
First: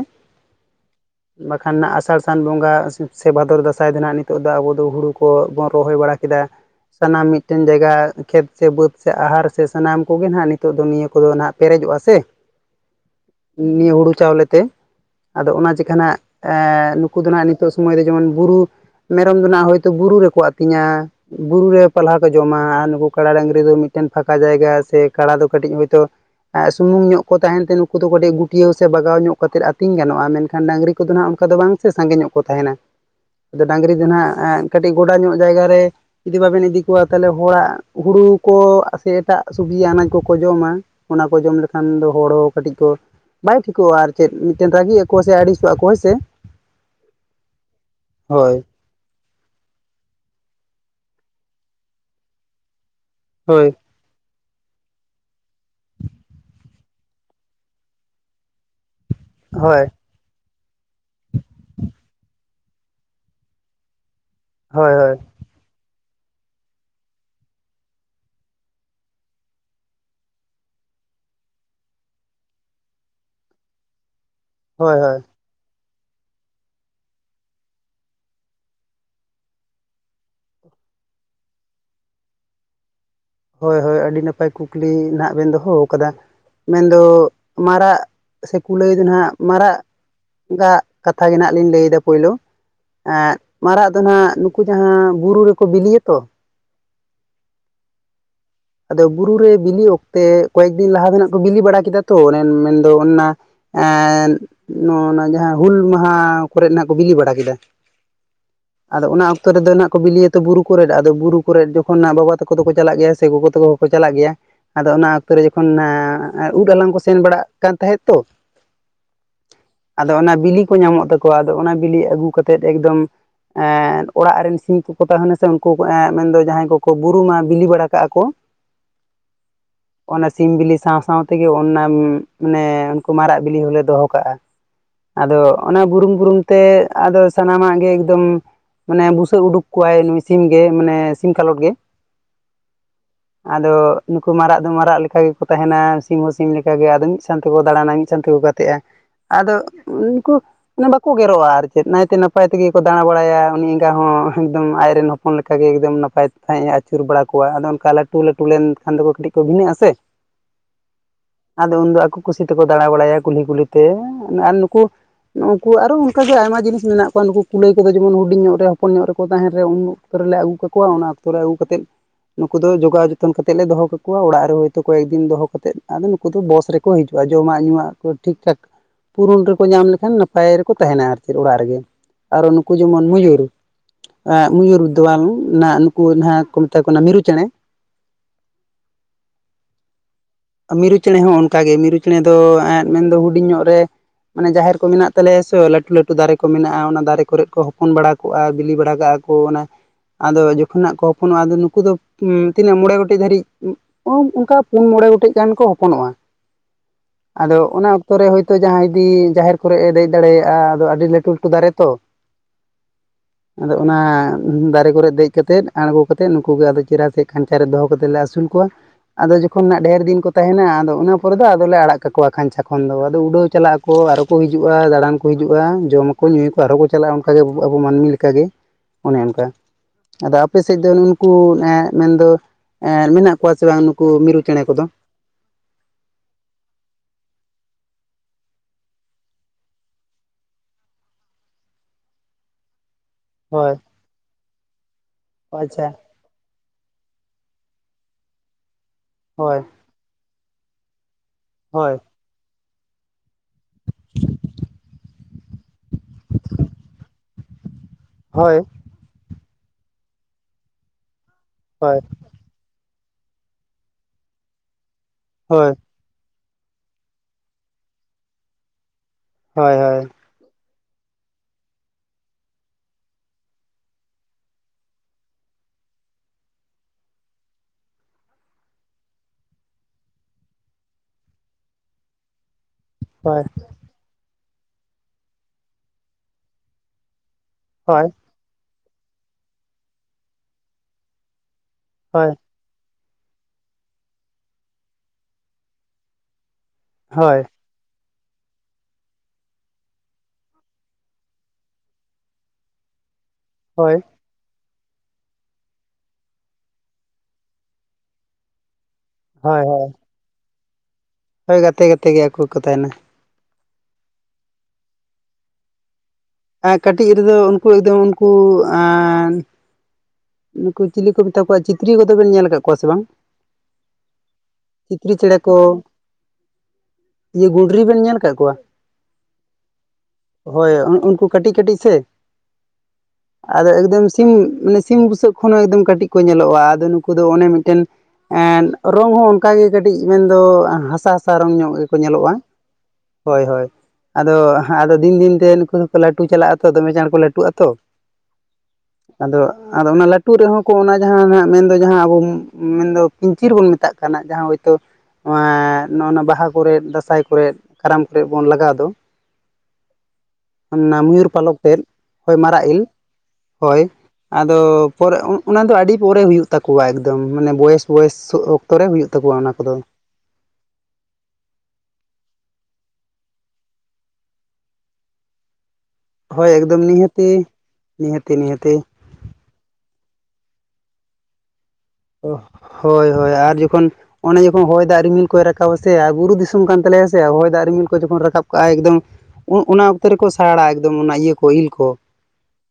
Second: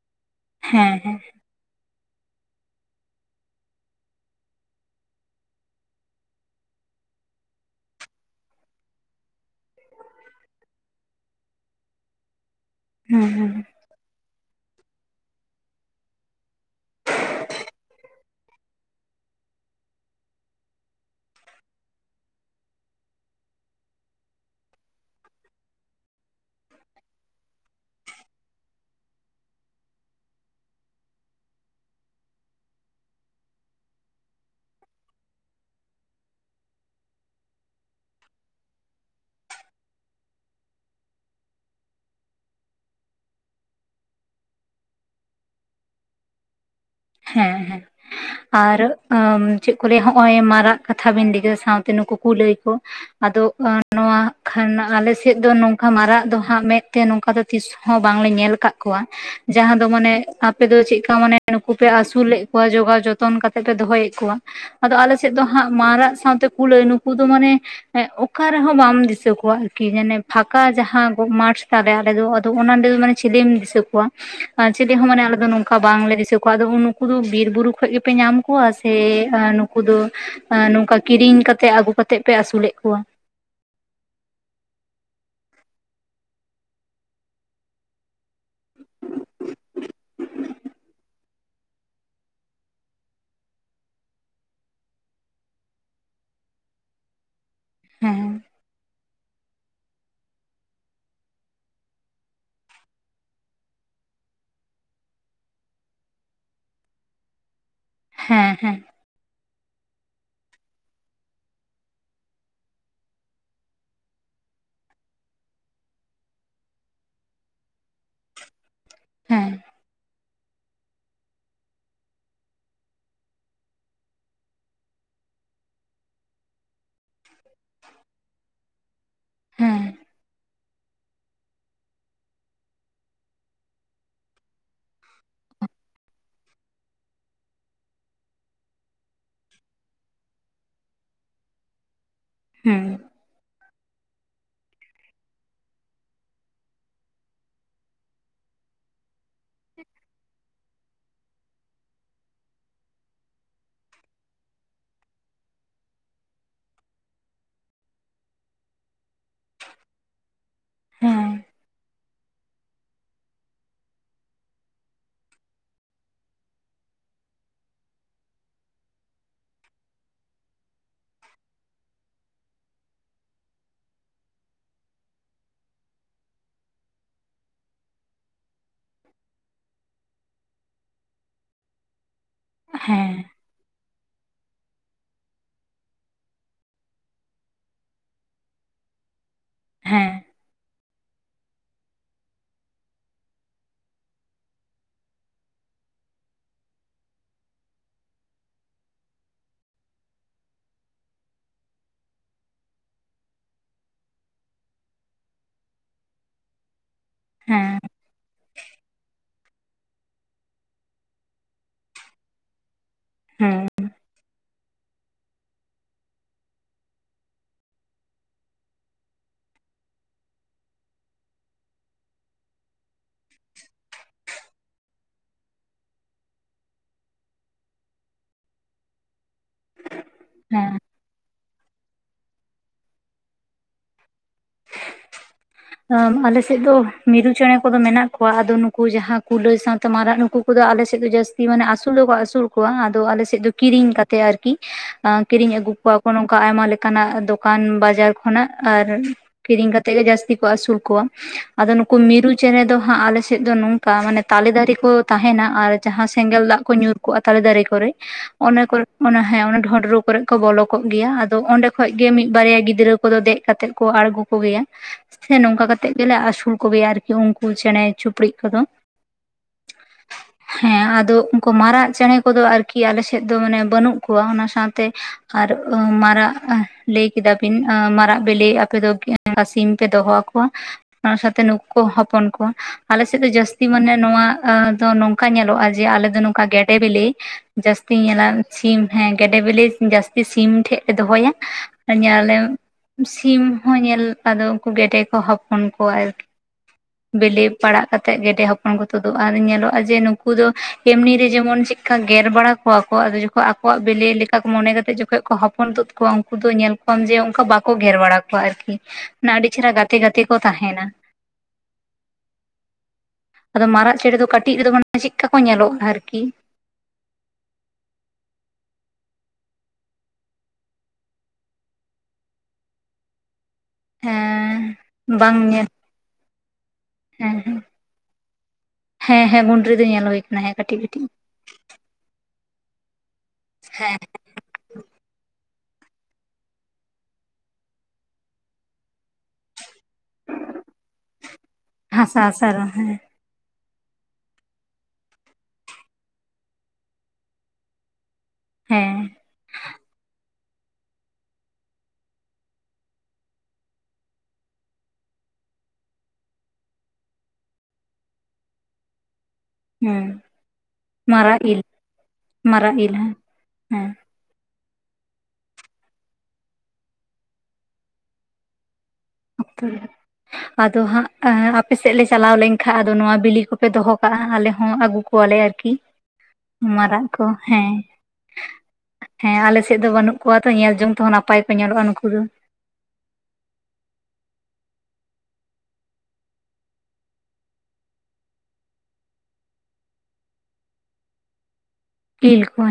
ᱦᱮᱸ ᱦᱮᱸ, ᱵᱟᱠᱷᱟᱱ ᱱᱟᱜ ᱟᱥᱟᱲ ᱥᱟᱱ ᱵᱚᱸᱜᱟ ᱥᱮ ᱵᱷᱟᱫᱚᱨ ᱫᱟᱸᱥᱟᱭ ᱫᱚ ᱦᱟᱸᱜ ᱱᱤᱛᱚᱜ ᱫᱚ ᱟᱵᱚ ᱫᱚ ᱦᱩᱲᱩ ᱠᱚ ᱵᱚᱱ ᱨᱚᱦᱚᱭ ᱵᱟᱲᱟ ᱠᱮᱫᱟ᱾ ᱥᱟᱱᱟᱢ ᱢᱤᱫᱴᱮᱱ ᱡᱟᱭᱜᱟ ᱠᱷᱮᱛ ᱥᱮ ᱵᱟᱹᱫᱽ ᱥᱮ ᱟᱦᱟᱨ ᱥᱮ ᱥᱟᱱᱟᱢ ᱠᱚᱜᱮ ᱱᱟᱦᱟᱜ ᱱᱤᱛᱚᱜ ᱫᱚ ᱱᱤᱭᱟᱹ ᱠᱚᱫᱚ ᱱᱟᱦᱟᱜ ᱼᱼ ᱯᱮᱨᱮᱡᱚᱜᱼᱟ ᱥᱮ, ᱦᱮᱸ ᱦᱮᱸ [unintelligible] ᱱᱤᱭᱟᱹ ᱦᱩᱲᱩ ᱪᱟᱣᱞᱮ ᱛᱮ ᱟᱫᱚ ᱚᱱᱟ ᱪᱮᱠᱟ ᱱᱟᱜ ᱮᱸ ᱱᱩᱠᱩ ᱫᱚ ᱱᱷᱟᱜ ᱱᱤᱛᱚᱜ ᱥᱚᱢᱚᱭ ᱨᱮ ᱡᱮᱢᱚᱱ ᱵᱩᱨᱩ ᱼᱼ ᱢᱮᱨᱚᱢ ᱫᱚ ᱱᱟᱜ ᱦᱳᱭᱛᱳ ᱵᱩᱨᱩ ᱨᱮᱠᱚ ᱟᱛᱤᱧᱟ᱾ ᱵᱩᱨᱩ ᱨᱮ ᱯᱟᱞᱦᱟ ᱠᱚ ᱡᱚᱢᱟ ᱟᱨ ᱱᱩᱠᱩ ᱠᱟᱲᱟ ᱰᱟᱝᱨᱤ ᱫᱚ ᱢᱤᱫᱴᱮᱱ ᱯᱷᱟᱸᱠᱟ ᱡᱟᱭᱜᱟ ᱥᱮ ᱠᱟᱲᱟ ᱫᱚ ᱠᱟᱹᱴᱤᱡ ᱦᱳᱭᱛᱳ, ᱥᱩᱢᱩᱝ ᱧᱚᱜ ᱠᱚ ᱛᱟᱦᱮᱱ ᱛᱮ ᱱᱩᱠᱩ ᱫᱚ ᱠᱟᱴᱤᱡ ᱜᱩᱴᱤᱭᱟᱹᱣ ᱥᱮ ᱵᱟᱜᱟᱣ ᱧᱚᱜ ᱠᱟᱛᱮᱫ ᱼᱼ᱾ ᱟᱹᱛᱤᱧ ᱜᱟᱱᱚᱜ-ᱟ᱾ ᱢᱮᱱᱠᱷᱟᱱ ᱰᱟᱹᱝᱨᱤ ᱠᱚᱫᱚ ᱱᱷᱟᱜ ᱚᱱᱠᱟ ᱫᱚ ᱵᱟᱝ ᱥᱮ ᱥᱟᱜᱮ ᱧᱚᱜ ᱠᱚ ᱛᱟᱦᱮᱱᱟ᱾ ᱟᱫᱚ ᱰᱟᱹᱝᱨᱤ ᱫᱚ ᱱᱷᱟᱜ ᱠᱟᱹᱴᱤᱡ ᱜᱚᱰᱟ ᱧᱚᱜ ᱡᱟᱭᱜᱟ ᱨᱮ ᱡᱩᱫᱤ ᱵᱟᱵᱮᱱ ᱤᱫᱤ ᱠᱚᱣᱟ ᱛᱟᱦᱞᱮ ᱦᱚᱲᱟᱜ ᱦᱩᱲᱩ ᱠᱚ ᱥᱮ ᱮᱴᱟᱜ ᱥᱩᱵᱽᱡᱤ, ᱟᱱᱟᱡᱽ ᱠᱚᱠᱚ ᱡᱚᱢᱟ᱾ ᱚᱱᱟ ᱠᱚ ᱡᱚᱢ ᱞᱮᱠᱷᱟᱱ ᱫᱚ ᱦᱚᱲ ᱦᱚᱸ ᱠᱟᱹᱴᱤᱡ ᱠᱚ ᱵᱟᱭ ᱴᱷᱤᱠᱚᱜ-ᱟ ᱟᱨ ᱪᱮᱫ ᱨᱟᱹᱜᱤ ᱟᱠᱚ ᱥᱮ ᱟᱹᱲᱤᱥᱚᱜ-ᱟ ᱠᱚ ᱦᱳᱭ ᱥᱮ᱾ ᱦᱮᱸ ᱦᱮᱸ ᱦᱳᱭ ᱟᱨ ᱟᱸᱢ ᱪᱮᱜ ᱠᱚ ᱞᱟᱹᱭ ᱦᱚᱜ-ᱚᱭ ᱢᱟᱨᱟᱜ ᱠᱟᱛᱷᱟ ᱵᱤᱱ ᱞᱟᱹᱭ ᱠᱮᱫᱟ ᱥᱟᱶᱛᱮ ᱱᱩᱠᱩ ᱠᱩᱞᱟᱹᱭ ᱠᱚ ᱟᱫᱚ ᱦᱳᱭ ᱱᱚᱣᱟ ᱠᱷᱟᱱ ᱟᱞᱮ ᱥᱮᱫ ᱫᱚ ᱱᱚᱝᱠᱟ ᱢᱟᱨᱟᱜ ᱫᱚ ᱦᱟᱸᱜ ᱢᱮᱸᱫ ᱛᱮ ᱱᱚᱝᱠᱟ ᱫᱚ ᱛᱤᱥ ᱦᱚᱸ ᱵᱟᱝᱞᱮ ᱧᱮᱞ ᱠᱟᱜ ᱠᱚᱣᱟ᱾ ᱡᱟᱦᱟᱸ ᱦᱳᱭ ᱫᱚ ᱢᱟᱱᱮ ᱟᱯᱮ ᱫᱚ ᱪᱮᱜ ᱠᱟ ᱢᱟᱱᱮ ᱱᱩ- ᱠᱩ ᱯᱮ ᱟᱥᱩᱞᱮᱜ ᱠᱚᱣᱟ ᱡᱚᱜᱟᱣ ᱡᱚᱛᱚᱱ ᱠᱟᱛᱮ ᱯᱮ ᱫᱚᱦᱚᱭ ᱮᱫ ᱠᱚᱣᱟ ᱟᱫᱚ ᱦᱳᱭ ᱦᱳᱭ ᱟᱞᱮ ᱥᱮᱫ ᱫᱚ ᱦᱟᱸᱜ ᱢᱟᱨᱟᱜ ᱥᱟᱶᱛᱮ ᱠᱩᱞᱟᱹᱭ ᱱᱩᱠᱩ ᱫᱚ ᱢᱟᱱᱮ ᱚᱠᱟ ᱨᱮᱦᱚᱸ ᱵᱟᱢ ᱫᱤᱥᱟᱹ ᱠᱚᱣᱟ ᱠᱤ ᱡᱟᱱᱮ ᱯᱷᱟᱸᱠᱟ ᱡᱟᱦᱟᱸ ᱢᱟᱴᱷ ᱛᱟᱞᱮ ᱟᱞᱮ ᱫᱚ ᱟᱫᱚ ᱚᱱᱟ ᱰᱟ. ᱞ ᱢᱟᱱᱮ ᱪᱮᱞᱮᱢ ᱫᱤᱥᱟᱹ ᱠᱚᱣᱟ, ᱟᱨ ᱪᱮᱞᱮ ᱦᱳᱭ ᱦᱚᱸ ᱦᱳᱭ ᱢᱟᱱᱮ ᱟᱞᱮ ᱫᱚ ᱱᱚᱝᱠᱟ ᱵᱟᱝᱞᱮ ᱫᱤᱥᱟᱹ ᱟᱫᱚ ᱩᱱᱠᱩ ᱫᱚ ᱵᱤᱨ-ᱵᱩᱨᱩ ᱠᱷᱚᱡ ᱜᱮᱯᱮ ᱧᱟᱢ ᱠᱚᱣᱟ ᱥᱮ ᱱᱩᱠᱩ ᱫᱚ ᱱᱚᱝᱠᱟ ᱠᱤᱨᱤᱧ ᱠᱟᱛᱮᱜ ᱟᱜᱩ ᱠᱟᱛᱮᱜ ᱯᱮ ᱟᱥᱩᱞᱮᱜ ᱠᱚᱣᱟ᱾ ᱦᱳᱭ ᱦᱳᱭ ᱟᱹᱰᱤ ᱱᱟᱯᱟᱭ ᱠᱩᱠᱞᱤ ᱱᱟᱦᱟᱜ ᱵᱮᱱ ᱫᱚᱦᱚ ᱠᱟᱫᱟ, ᱢᱮᱱ ᱫᱚ ᱢᱟᱨᱟᱜ ᱥᱮ ᱠᱩᱞᱟᱹᱭ ᱫᱚ ᱱᱟᱦᱟᱜ ᱢᱟᱨᱟᱜ ᱜᱟᱜ ᱠᱟᱛᱷᱟ ᱜᱮ ᱱᱟᱜ ᱞᱤᱧ ᱞᱟᱹᱭ ᱫᱟ ᱯᱳᱭᱞᱳ ᱮᱸᱜ ᱢᱟᱨᱟᱜ ᱫᱚ ᱱᱟᱦᱟᱜ ᱱᱩᱠᱩ ᱡᱟᱦᱟᱸ ᱵᱩᱨᱩ ᱨᱮᱠᱚ ᱵᱤᱞᱤᱭᱮ ᱛᱚ᱾ ᱦᱮᱸ ᱟᱫᱚ ᱵᱩᱨᱩ ᱨᱮ ᱵᱤᱞᱤ ᱚᱠᱛᱮ ᱠᱚᱭᱮᱠ ᱫᱤᱱ ᱞᱟᱦᱟ ᱨᱮ ᱱᱟᱦᱟᱜ ᱠᱚ ᱵᱤᱞᱤ ᱵᱟᱲᱟ ᱠᱮᱫᱟ ᱛᱚ ᱢᱮᱱ ᱫᱚ ᱚᱱᱟ ᱮᱸ ᱱᱚ-ᱱᱟ ᱡᱟᱦᱟᱸ ᱦᱩᱞ ᱢᱟᱦᱟ ᱠᱚᱨᱮᱫ ᱱᱟᱜ ᱠᱚ ᱵᱤᱞᱤ ᱵᱟᱲᱟ ᱠᱮᱫᱟ᱾ ᱦᱮᱸ ᱦᱮᱸ ᱟᱫᱚ ᱚᱱᱟ ᱚᱠᱛᱚ ᱨᱮᱫᱚ ᱱᱟᱜ ᱠᱚ ᱵᱤᱞᱤᱭᱟ ᱛᱚ ᱵᱩᱨᱩ ᱠᱚᱨᱮᱫ ᱟᱫᱚ ᱵᱩᱨᱩ ᱠᱚᱨᱮᱫ ᱡᱚᱠᱷᱚᱱ ᱟᱫᱚ ᱵᱟᱵᱟ ᱛᱟᱠᱚ ᱠᱚ ᱫᱚᱠᱚ ᱪᱟᱞᱟᱜ ᱜᱮᱭᱟ ᱥᱮ ᱜᱚᱜᱚ ᱛᱟᱠᱚ ᱦᱚᱸ ᱠᱚ ᱪᱟᱞᱟᱜ ᱜᱮᱭᱟ᱾ ᱟᱫᱚ ᱚᱱᱟ ᱚᱠᱛᱚ ᱨᱮ ᱡᱚᱠᱷᱚᱱ-ᱟ, ᱩᱫ ᱦᱟᱞᱟᱝ ᱠᱚ ᱥᱮᱱ ᱵᱟᱲᱟᱜ ᱠᱟᱱ ᱛᱟᱦᱮᱸᱫ ᱛᱚ ᱦᱮᱸ ᱟᱫᱚ ᱚᱱᱟ ᱵᱤᱞᱤ ᱠᱚ ᱧᱟᱢᱚᱜ ᱛᱟᱠᱚᱣᱟ ᱟᱫᱚ ᱚᱱᱟ ᱵᱤᱞᱤ ᱟᱹᱜᱩ ᱠᱟᱛᱮᱫ ᱮᱠᱫᱚᱢ ᱮᱸ ᱚᱲᱟᱜ ᱨᱮᱱ ᱥᱤᱢ ᱠᱚᱠᱚ ᱛᱟᱦᱮᱱᱟ ᱥᱮ ᱩᱱᱠᱩ ᱮᱸ ᱢᱮᱱᱫᱚ ᱡᱟᱦᱟᱸᱭ ᱠᱚᱠᱚ ᱵᱩ- ᱨᱩᱢᱟ ᱵᱤᱞᱤ ᱵᱟᱲᱟ ᱠᱟᱜ-ᱟ ᱠᱚ, ᱦᱮᱸ ᱚᱱᱟ ᱥᱤᱢ ᱵᱤᱞᱤ ᱥᱟᱶ ᱥᱟᱶ ᱛᱮᱜᱮ ᱚᱱᱟ ᱢᱟᱱᱮ ᱩᱱᱠᱩ ᱢᱟᱨᱟᱜ ᱵᱤᱞᱤ ᱦᱚᱞᱮ ᱫᱚᱦᱚ ᱠᱟᱜ-ᱟ᱾ ᱟᱫᱚ ᱚᱱᱟ ᱵᱩᱨᱩᱢ ᱵᱩᱨᱩᱢ ᱛᱮ ᱟᱫᱚ ᱥᱟᱱᱟᱢ ᱟᱜ ᱜᱮ ᱮᱠᱫᱚᱢ ᱢᱟᱱᱮ ᱵᱩᱥᱟ. ᱜ ᱩᱰᱩᱠ ᱠᱚᱣᱟᱭ ᱱᱩᱭ ᱥᱤᱢ ᱜᱮ ᱢᱟᱱᱮ ᱥᱤᱢ ᱠᱟᱞᱚᱴ ᱜᱮ᱾ ᱦᱮᱸ ᱟᱫᱚ ᱱᱩᱠᱩ ᱢᱟᱨᱟᱜ ᱫᱚ ᱢᱟᱨᱟᱜ ᱞᱮᱠᱟ ᱜᱮᱠᱚ ᱛᱟᱦᱮᱱᱟ ᱥᱤᱢ ᱦᱚᱸ ᱞᱮᱠᱟ ᱜᱮ ᱟᱫᱚ ᱢᱤᱫ ᱥᱟᱶ ᱛᱮᱠᱚ ᱫᱟᱬᱟᱱᱟ᱾ ᱪᱟᱱ ᱛᱮᱠᱚ ᱜᱟᱛᱮᱜ-ᱟ, ᱟᱫᱚ ᱩᱱᱠᱩ ᱢᱮ ᱵᱟᱠᱚ ᱜᱮᱨᱚᱜ-ᱟ ᱟᱨ ᱪᱮᱫ ᱱᱟᱭᱛᱮ ᱱᱟᱯᱟᱭ ᱛᱮᱜᱮ ᱠᱚ ᱫᱟᱬᱟ ᱵᱟᱲᱟᱭᱟ ᱩᱱᱤ ᱮᱸᱜᱟ ᱦᱚᱸ ᱮᱠᱫᱚᱢ ᱟᱡᱨᱮᱱ ᱦᱚ- ᱯᱚᱱ ᱞᱮᱠᱟᱜᱮ ᱮᱠᱫᱚᱢ ᱱᱟᱯᱟᱭ ᱛᱟᱦᱮᱸᱜ ᱟᱹᱪᱩᱨ ᱵᱟᱲᱟ ᱠᱚᱣᱟ ᱟᱫᱚ ᱚᱱᱠᱟ ᱞᱟᱹᱴᱩ ᱞᱟᱹᱴᱩ ᱞᱮᱱᱠᱷᱟᱱ ᱫᱚ ᱠᱟᱹᱴᱤᱡ ᱠᱚ ᱵᱷᱤᱱᱟᱹᱜ-ᱟ ᱥᱮ᱾ ᱦᱮᱸ ᱟᱫᱚ ᱩᱱᱫᱚ ᱟᱠᱚ ᱠᱩᱥᱤ ᱛᱮᱠᱚ ᱫᱟᱬᱟ ᱵᱟᱲᱟᱭᱟ ᱠᱩᱞᱦᱤ ᱠᱩᱞᱦᱤ ᱛᱮ ᱟᱨ ᱱᱩᱠᱩ ᱱᱩᱜᱩᱠᱩ ᱟᱨᱚ ᱚᱱᱠᱟ ᱜᱮ ᱟᱭᱢᱟ ᱡᱤᱱᱤᱥ ᱢᱮᱱᱟᱜ ᱠᱚᱣᱟ ᱱᱩᱠᱩ ᱠᱩᱞᱟᱹᱭ ᱠᱚᱫᱚ ᱡᱮᱢᱚᱱ ᱦᱩᱰᱤᱧ ᱧᱚᱜ ᱨᱮ ᱦᱚᱯᱚᱱ ᱧᱚᱜ ᱨᱮᱠᱚ ᱛᱟᱦᱮᱱ ᱨᱮ ᱩᱱ ᱚᱠᱛᱚ ᱨᱮᱞᱮ ᱟᱹᱜᱩ ᱠᱟ-ᱠᱚᱣᱟ ᱚᱱᱟ ᱚᱠᱛᱚ ᱨᱮ ᱟᱹᱜᱩ ᱠᱟᱛᱮᱫ ᱱᱩᱠᱩ ᱫᱚ ᱡᱚᱜᱟᱣ ᱡᱚᱛᱚᱱ ᱠᱟᱛᱮᱞᱮ ᱫᱚᱦᱚ ᱠᱟ-ᱠᱚᱣᱟ ᱚᱲᱟᱜ ᱨᱮ ᱦᱳᱭ ᱛᱳ ᱠᱚᱭᱮᱠ ᱫᱤᱱ ᱫᱚᱦᱚ ᱠᱟᱛᱮ ᱟᱫᱚ ᱱᱩᱠᱩ ᱫᱚ ᱵᱚᱥ ᱨᱮ ᱠᱚ ᱦᱤᱡᱩᱜ-ᱟ ᱡᱚᱢᱟᱜ ᱧᱩᱣᱟᱜ ᱠᱚ ᱴᱷᱤᱠ ᱴᱷᱟᱠ ᱯᱩᱨᱩᱱ ᱨᱮᱠᱚ ᱧᱟᱢ ᱞᱮᱠᱷᱟᱱ ᱱᱟᱯᱟᱭ ᱨᱮᱠᱚ ᱛᱟᱦᱮᱱᱟ ᱟᱨ ᱪᱮᱫ ᱚᱲᱟᱜ ᱨᱮᱜᱮ᱾ ᱟᱨᱚ ᱱᱩᱠᱩ ᱡᱮᱢᱚᱱ ᱦᱮᱸ ᱢᱚᱭᱩᱨ ᱮ ᱢᱚᱭᱩᱨ [unintelligible] ᱱᱟ ᱱᱩᱠᱩ ᱱᱟᱦᱟᱜ ᱠᱚ ᱢᱮᱛᱟ ᱠᱚ ᱠᱟᱱᱟ ᱢᱤᱨᱩ ᱪᱮᱸᱬᱮ, ᱦᱮᱸ, ᱢᱤᱨᱩ ᱪᱮᱬᱮ ᱦᱚᱸ ᱚᱱᱠᱟᱜᱮ ᱢᱤᱨᱩ ᱪᱮᱸᱬᱮ ᱫᱚ ᱮᱸᱜ ᱢᱮᱱᱫᱚ ᱦᱩᱰᱤᱧ ᱧᱚᱜ ᱨᱮ ᱢᱟᱱᱮ ᱡᱟᱦᱮᱨ ᱠᱚ ᱢᱮᱱᱟᱜ ᱛᱟᱞᱮᱭᱟ ᱥᱮ ᱞᱟᱹᱴᱩ ᱞᱟᱹᱴᱩ ᱫᱟᱨᱮ ᱠᱚ ᱢᱮᱱᱟᱜᱼᱟ ᱚᱱᱟ ᱫᱟᱨᱮ ᱠᱚᱨᱮ ᱠᱚ ᱦᱚᱯᱚᱱ ᱵᱟᱲᱟ ᱠᱚᱜᱼᱟ ᱵᱤᱞᱤ ᱵᱟᱲᱟ ᱠᱟᱜᱼᱟ ᱠᱚ ᱚᱱᱟ ᱟᱫᱚ ᱡᱚᱠᱷᱚᱱᱱᱟᱜ ᱠᱚ ᱦᱚᱯᱚᱱᱚᱜᱼᱟᱫᱚ ᱱᱩᱠᱩ ᱫᱚ ᱛᱤᱱᱟᱹᱜ ᱢᱚᱬᱮ ᱜᱚᱴᱮᱡ ᱫᱷᱟᱹᱨᱤᱡ, ᱚᱱᱠᱟ ᱯᱩᱱ ᱢᱚᱬᱮᱸ ᱜᱚᱴᱮᱡ, ᱪᱟᱱ ᱠᱚ ᱦᱚᱯᱚᱱᱚᱜᱼᱟ᱾ ᱟᱫᱚ ᱦᱮᱸ ᱚᱱᱟ ᱚᱠᱛᱚ ᱨᱮ ᱦᱚᱳᱭᱛᱳ ᱡᱟᱦᱟᱸᱭ ᱡᱩᱫᱤ ᱡᱟᱦᱮᱨ ᱠᱚᱨᱮ ᱮ ᱫᱮᱡ ᱫᱟᱲᱮᱭᱟᱜᱼᱟ ᱟᱫᱚ ᱟᱹᱰᱤ ᱞᱟᱹᱴᱩ ᱞᱟᱹᱴᱩ ᱫᱟᱨᱮ ᱛᱚ ᱦᱮᱸ ᱟᱫᱚ ᱚᱱᱟ ᱫᱟᱨᱮ ᱠᱚᱨᱜ ᱫᱮᱡ ᱠᱟᱛᱮᱫ ᱟᱬᱜᱚ ᱠᱟᱛᱮᱫ ᱱᱩᱠᱩ ᱟᱫᱚ ᱪᱮᱦᱨᱟ ᱥᱮᱮᱫ ᱠᱷᱧᱪᱟ ᱨᱮ ᱫᱚᱦᱚ ᱠᱟᱛᱮᱫ ᱞᱮ ᱟᱹᱥᱩᱞ ᱠᱚᱣᱟ᱾ ᱟᱫᱚ ᱡᱚᱠᱷᱚᱱ ᱰᱷᱮᱨ ᱫᱤᱱ ᱠᱚ ᱛᱟᱦᱮᱸᱱᱟ ᱟᱫᱚ ᱚᱱᱟ ᱯᱚᱨᱮ ᱫᱚ ᱟᱫᱚᱞᱮ ᱟᱲᱟᱜ ᱠᱟᱠᱚᱣᱟ ᱠᱷᱟᱧᱪᱟ ᱠᱷᱚᱱ ᱫᱚ ᱟᱫᱚ ᱩᱰᱟᱹᱣ ᱪᱟᱞᱟᱜ ᱟᱠᱚ ᱟᱨᱚ ᱠᱚ ᱦᱤᱡᱩᱜᱼᱟ ᱫᱟᱬᱟᱱ ᱠᱚ ᱦᱤᱡᱩᱜᱼᱟ ᱡᱚᱢᱟᱠᱚ ᱧᱩᱭᱭᱟᱠᱚ ᱟᱨᱦᱚᱸ ᱠᱚ ᱪᱟᱞᱟᱜᱼᱟ ᱚᱱᱠᱟᱜᱮ ᱟᱵᱚ ᱢᱟᱹᱱᱢᱤ ᱞᱮᱠᱟᱜᱮ ᱚᱱᱮ ᱚᱱᱠᱟ᱾ ᱟᱫᱚ ᱟᱯᱮ ᱦᱮᱸ ᱥᱮᱫ ᱫᱚ ᱱᱩᱜ ᱱᱩᱠᱩᱜ ᱢᱮᱱᱫᱚ ᱮᱸᱜ ᱢᱮᱱᱟᱜ ᱠᱚᱣᱟ ᱥᱮ ᱵᱟᱝ ᱱᱩᱠᱩ ᱢᱤᱨᱩ ᱪᱮᱬᱮ ᱠᱚᱫᱚ? ᱟᱞᱮ ᱥᱮᱫ ᱫᱚ ᱢᱤᱨᱩ ᱪᱮᱸᱬᱮ ᱠᱚᱫᱚ ᱢᱮᱱᱟᱜ ᱠᱚᱣᱟ ᱟᱫᱚ ᱱᱩᱠᱩ ᱡᱟᱦᱟᱸ ᱠᱩᱞᱟᱹᱭ ᱥᱟᱶᱛᱮ ᱢᱟᱨᱟᱜ ᱱᱩᱠᱩ ᱩᱱᱠᱩ ᱫᱚ ᱟᱞᱮ ᱥᱮᱫ ᱫᱚ ᱡᱟᱹᱥᱛᱤ ᱢᱟᱱᱮ ᱟᱥᱩᱞ ᱫᱚ ᱟᱹᱥᱩᱞ ᱠᱚᱣᱟ ᱟᱞᱮ ᱥᱮ ᱮᱫ ᱦᱳᱭ ᱠᱤᱨᱤᱧ ᱠᱟᱛᱮ ᱟᱨᱠᱤ ᱠᱤᱨᱤᱧ ᱟᱹᱜᱩ ᱟᱪᱪᱷᱟ ᱠᱚᱣᱟ ᱠᱚ ᱱᱚᱝᱠᱟ ᱟᱭᱢᱟᱱᱟᱜ ᱞᱮᱠᱟᱱᱟᱜ ᱫᱚᱠ ᱠᱟᱱ ᱵᱟᱡᱟᱨ ᱠᱷᱚᱱᱟᱜ ᱟᱨ ᱦᱳᱭ ᱠᱤᱨᱤᱧ ᱠᱟᱛᱮ ᱜᱮ ᱡᱥᱛᱤ ᱠᱚ ᱟᱹᱥᱩᱞ ᱠᱚᱣᱟ᱾ ᱟᱫᱚ ᱦᱳᱭ ᱱᱩᱠᱩ ᱢᱤᱨᱩ ᱪᱮᱬᱮ ᱫᱚ ᱦᱟᱸᱜ ᱟᱞᱮᱮᱥᱮᱫ ᱫᱚ ᱱᱚᱝᱠᱟ ᱢᱟᱱᱮ ᱛᱟᱞᱮ ᱫᱟᱨᱮ ᱠᱚ ᱛᱟᱦᱮᱱᱟ ᱟᱨ ᱡᱟᱦᱟᱸ ᱥᱮᱸᱜᱮᱞ ᱫᱟᱜ ᱠᱚ ᱧᱩᱨ ᱠᱚᱜᱼᱟ ᱛᱟᱞᱮ ᱫᱟᱨᱮ ᱠᱚᱨᱮ ᱦᱳᱭ ᱚᱱᱮ ᱠᱚᱨᱮ ᱦᱮᱸ ᱰᱷᱚᱸᱰᱨᱩ ᱵᱚᱞᱚ ᱠᱚᱜ ᱜᱮᱭᱟ, ᱟᱫᱚ ᱚᱸᱰᱮ ᱠᱷᱟᱢ ᱦᱳᱭ ᱜᱮ ᱢᱤᱫ ᱵᱟᱨᱭᱟ ᱜᱤᱫᱽᱨᱟᱹ ᱠᱚᱫᱚ ᱫᱮᱡ ᱠᱟᱛᱮᱫ ᱠᱚ ᱟᱬᱜᱚ ᱠᱚᱜᱮᱭᱟ ᱥᱮ ᱱᱚᱝᱠᱟ ᱦᱳᱭ ᱠᱟᱛᱮᱫ ᱜᱮᱞᱮ ᱟᱹᱥᱩᱞ ᱠᱚᱜᱮᱭᱟ ᱟᱨᱠᱤ ᱩᱱᱠᱩ ᱪᱮᱸᱬᱮ ᱪᱤᱯᱲᱩ ᱠᱚᱫᱚ᱾ ᱦᱳᱭ, ᱦᱳᱭ, ᱦᱮᱸ ᱟᱫᱚ ᱩᱱᱠᱩ ᱢᱟᱨᱟᱜ ᱪᱮᱸᱬᱮ ᱠᱚᱫᱚ ᱟᱨᱠᱤ ᱟᱞᱮ ᱥᱮᱫ ᱫᱚ ᱢᱟᱱᱮ ᱵᱟᱹᱱᱩᱜ ᱠᱚᱣᱟ ᱚᱱᱟ ᱥᱟᱶᱛᱮ ᱟᱨ ᱢᱟᱨᱟᱜ ᱞᱟᱹᱭ ᱠᱮᱫᱟᱵᱤᱱ ᱢᱟᱨᱟᱜ ᱵᱤᱞᱤ ᱟᱯᱮ ᱫᱚ [unintelligible] ᱥᱤᱢ ᱯᱮ ᱫᱚᱦᱚᱚᱣᱟ ᱚᱱᱟ ᱥᱟᱶᱛᱮ ᱱᱩᱠᱩ ᱠᱚ ᱦᱚᱯᱚᱱ ᱠᱚᱣᱟ ᱟᱞᱮ ᱥᱮᱫ ᱫᱚ ᱦᱳᱭ ᱡᱟᱹᱥᱛᱤ ᱢᱟᱱᱮ ᱱᱚᱣᱟ ᱫᱚ ᱱᱚᱝᱠᱟ ᱧᱮᱞᱚᱜᱼᱟ ᱡᱮ ᱟᱞᱮ ᱫᱚ ᱱᱚᱝᱠᱟ ᱜᱮᱰᱮ ᱵᱤᱞᱤ ᱡᱟᱹᱥᱛᱤ ᱦᱳᱭ ᱦᱳᱭ ᱧᱮᱞᱟ ᱥᱤᱢ ᱦᱮᱸ ᱜᱮᱰᱮ ᱵᱮᱤᱞᱤ ᱡᱟᱹᱥᱛᱤ ᱥᱤᱢ ᱴᱷᱮᱱ ᱞᱮ ᱫᱚᱦᱚᱭᱟ ᱟᱨ ᱦᱳᱭ ᱧᱮ ᱥᱤᱢ ᱦᱚᱸ ᱧᱮᱞ ᱟᱫᱚ ᱩᱱᱠᱩ ᱜᱮᱰᱮ ᱠᱚ ᱦᱚᱯᱚᱱ ᱠᱚᱣᱟ ᱟᱨᱠᱤ ᱵᱤᱞᱤ ᱯᱟᱲᱟᱜ ᱠᱟᱛᱮᱫ ᱜᱮᱰᱮ ᱦᱚᱯᱚᱱ ᱠᱚ ᱛᱩᱫᱩᱜᱼᱟ, ᱧᱮᱞᱚᱜᱼᱟ ᱡᱮ ᱱᱩᱠᱩ ᱫᱚ ᱮᱢᱱᱤ ᱨᱮ ᱡᱮᱢᱚᱱ ᱪᱮᱫᱠᱟ ᱜᱮᱨ ᱵᱟᱲᱟ ᱠᱚ ᱟᱠᱚᱣᱟᱜ ᱟᱫᱚ ᱟᱠᱚᱣᱟᱜ ᱦᱳᱭ ᱵᱮᱞᱮ ᱢᱚᱱᱮ ᱠᱟᱛᱮᱜ ᱡᱚᱠᱷᱚᱡ ᱠᱚ ᱦᱚᱯᱚᱱ ᱛᱩᱫ ᱠᱚᱣᱟ ᱩᱱᱠᱩ ᱫᱚ ᱧᱮᱞ ᱠᱚᱣᱟᱢ ᱡᱮ ᱚᱱᱠᱟ ᱵᱟᱠᱚ ᱜᱮᱨ ᱵᱟᱲᱟ ᱠᱚᱣᱟ ᱟᱨᱠᱤ᱾ ᱚᱱᱟ ᱟᱹᱰᱤ ᱦᱳᱭ ᱪᱮᱦᱨᱟ ᱦᱳᱭ ᱜᱟᱛᱮ ᱜᱟᱛᱮ ᱠᱚ ᱛᱟᱦᱮᱸᱱᱟ᱾ ᱦᱳᱭ, ᱜᱟᱛᱮ ᱜᱟᱛᱮ ᱜᱮ ᱟᱠᱚᱠᱚ ᱛᱟᱦᱮᱸᱱᱟ ᱟᱫᱚ ᱢᱟᱨᱟᱜ ᱪᱮᱸᱬᱮ ᱫᱚ ᱠᱟᱹᱴᱤᱡ ᱨᱮᱫᱚ ᱢᱟᱱᱮ ᱪᱤᱫᱠᱟ ᱠᱚ ᱧᱮᱞᱚᱜᱼᱟ ᱟᱨᱠᱤ? ᱠᱟᱹᱴᱤᱡ ᱨᱮᱫᱚ ᱩᱱᱠᱩ ᱮᱠᱫᱚᱢ ᱩᱱᱠᱩ ᱟᱸᱻ ᱱᱩᱠᱩ ᱪᱤᱞᱤ ᱠᱚ ᱢᱮᱛᱟ ᱠᱚᱣᱟ ᱪᱤᱛᱨᱤ ᱠᱚᱫᱚᱵᱮᱱ ᱧᱮᱞ ᱟᱠᱟᱫ ᱠᱚᱣᱟ ᱥᱮ ᱵᱟᱝ? ᱦᱮᱸ ᱪᱤᱛᱨᱤ ᱵᱟᱝ ᱪᱮᱸᱬᱮᱸ ᱠᱚ, ᱧᱮᱞ ᱦᱮᱸ ᱤᱭᱟᱹ ᱦᱮᱸ ᱜᱩᱸᱰᱨᱤ ᱵᱮᱱ ᱧᱮᱞ ᱠᱟᱜ ᱠᱚᱣᱟ? ᱦᱮᱸ ᱦᱮᱸ ᱜᱩᱸᱰᱨᱤ ᱫᱚ ᱧᱮᱞ ᱦᱩᱭ ᱟᱠᱟᱱᱟ ᱦᱮᱸ ᱦᱳᱭ ᱠᱟᱹᱴᱤᱡ ᱩᱱᱠᱩ ᱠᱟᱹᱴᱤᱡ ᱠᱟᱹᱴᱤᱡ ᱥᱮ ᱟᱫᱚ ᱦᱮᱸ ᱮᱠᱫᱚᱢ ᱥᱤᱢ ᱢᱟᱱᱮ ᱥᱤᱢ ᱵᱩᱥᱟᱹᱜ ᱠᱷᱚᱱᱟᱜ ᱦᱚᱸ ᱮᱠᱫᱚᱢ ᱠᱟᱹᱴᱤᱡ ᱠᱚ ᱧᱮᱞᱚᱜᱼᱟ᱾ ᱟᱫᱚ ᱱᱩᱠᱩ ᱫᱚ ᱚᱱᱮ ᱢᱤᱫᱴᱮᱱ ᱮᱸᱱ ᱨᱚᱝ ᱦᱚᱸ ᱚᱱᱠᱟᱜᱮ ᱠᱟᱹᱴᱤᱡ ᱢᱮᱱᱫᱚ ᱦᱟᱸᱥᱟ ᱦᱟᱥᱟ ᱦᱟᱥᱟ ᱨᱚᱝ ᱧᱚᱜ ᱜᱮᱠᱚ ᱦᱟᱥᱟ ᱧᱮᱞᱚᱜᱼᱟ᱾ ᱦᱟᱥᱟ ᱨᱚᱝ ᱦᱮᱸ ᱦᱳᱭ, ᱦᱳᱭ, ᱟᱫᱚ, ᱟᱫᱚ ᱫᱤᱱ ᱫᱤᱱ ᱛᱮ ᱱᱩᱠᱩ ᱫᱚᱠᱚ ᱞᱟᱹᱴᱩ ᱪᱟᱞᱟᱜ ᱟᱛᱚ ᱫᱚᱢᱮ ᱪᱟᱬ ᱠᱚ ᱞᱟᱹᱴᱩᱜ ᱟᱛᱚ, ᱦᱮᱸ ᱟᱫᱚ ᱚᱱᱟ ᱞᱟᱹᱴᱩ ᱨᱮᱦᱚᱸ ᱠᱚ ᱚᱱᱟ ᱡᱟᱦᱟᱸ ᱚᱱᱟ ᱢᱮᱱᱫᱚ ᱡᱟᱦᱟᱸ ᱟᱵᱚ ᱢᱮᱱᱫᱚ ᱯᱤᱧᱪᱤᱨ ᱵᱚᱱ ᱢᱮᱛᱟᱜ ᱠᱟᱱᱟ ᱡᱟᱦᱟᱸ ᱦᱳᱭᱛᱳ ᱱᱚᱣᱟ ᱱᱚᱜᱼᱚ ᱱᱟ ᱵᱟᱦᱟ ᱠᱚᱨᱮ, ᱫᱟᱸᱥᱟᱭ ᱠᱚᱨᱮ, ᱠᱟᱨᱟᱢ ᱠᱚᱨᱮ ᱵᱚᱱ ᱞᱟᱜᱟᱣ ᱫᱚ ᱾ ᱦᱮᱸ ᱚᱱᱟ ᱢᱚᱭᱩᱨ ᱢᱟᱨᱟᱜ ᱯᱟᱞᱚᱠ ᱤᱞ ᱛᱮᱫ, ᱦᱳᱭ ᱢᱟᱨᱟᱜ ᱤᱞ ᱦᱳᱭ ᱦᱮᱸ ᱾ ᱟᱫᱚ ᱯᱚᱨᱮ ᱚᱱᱟ ᱫᱚ ᱟᱹᱰᱤ ᱯᱚᱨᱮ ᱦᱩᱭᱩᱜ ᱛᱟᱠᱚᱣᱟ ᱮᱠᱫᱚᱢ ᱢᱟᱱᱮ ᱵᱚᱭᱮᱥ ᱵᱚᱭᱮᱥ ᱚᱠᱛᱚ ᱨᱮ ᱦᱩᱭᱩᱜ ᱛᱟᱠᱚᱣᱟ ᱚᱱᱟ ᱚᱠᱛᱚ ᱠᱚᱫᱚ ᱫᱚ ᱾ ᱟᱫᱚ ᱦᱟᱸᱜ ᱟᱯᱮ ᱥᱮᱫ ᱞᱮ ᱪᱟᱞᱟᱣ ᱞᱮᱱᱠᱷᱟᱡ ᱟᱫᱚ ᱱᱚᱣᱟ ᱵᱤᱞᱤ ᱠᱚᱯᱮ ᱫᱚᱦᱚ ᱠᱟᱜᱼᱟ ᱟᱞᱮ ᱦᱚᱸ ᱟᱹᱜᱩ ᱠᱚᱣᱟᱞᱮ ᱟᱨᱠᱤ ᱦᱳᱭ ᱮᱠᱫᱚᱢ ᱢᱟᱨᱟᱜ ᱠᱚ ᱱᱤᱦᱟᱹᱛᱤ ᱦᱮᱸ ᱱᱤᱦᱟᱹᱛᱤ ᱱᱤᱦᱟᱹᱛᱤ ᱾ ᱦᱮᱸ ᱟᱞᱮᱥᱮᱫ ᱫᱚ ᱵᱟᱹᱱᱩᱜ ᱠᱚᱣᱟ ᱛᱚ ᱧᱮᱞ ᱡᱚᱝ ᱛᱮᱦᱚᱸ ᱱᱟᱯᱟᱭ ᱠᱚ ᱧᱮᱞᱚᱜᱼᱟ ᱱᱩᱠᱩ ᱫᱚ ᱾ ᱦᱳᱭ ᱦᱳᱭ ᱟᱨ ᱡᱚᱠᱷᱚᱱ ᱚᱱᱮ ᱡᱚᱠᱷᱚᱱ ᱦᱚᱭ ᱫᱟᱜ ᱨᱤᱢᱤᱞ ᱠᱚᱭ ᱨᱟᱠᱟᱵᱟ ᱥᱮ ᱟᱨ ᱵᱩᱨᱩ ᱫᱤᱥᱚᱢ ᱠᱟᱱ ᱛᱟᱞᱮᱭᱟ ᱥᱮ ᱦᱚᱭ ᱫᱟᱜ ᱨᱤᱢᱤᱞ ᱠᱚ ᱡᱚᱠᱷᱚᱱ ᱨᱟᱠᱟᱵ ᱠᱟᱜᱼᱟᱭ ᱮᱠᱫᱚᱢ ᱚᱱ-ᱚᱱᱟ ᱚᱠᱛᱮ ᱨᱮᱠᱚ ᱥᱟᱲᱟ ᱮᱠᱫᱚᱢ ᱚᱱᱟ ᱤᱭᱟᱹ ᱠᱚ ᱤᱞ ᱠᱚ ᱾ ᱤᱞ ᱠᱚ ᱦᱮᱸ ᱾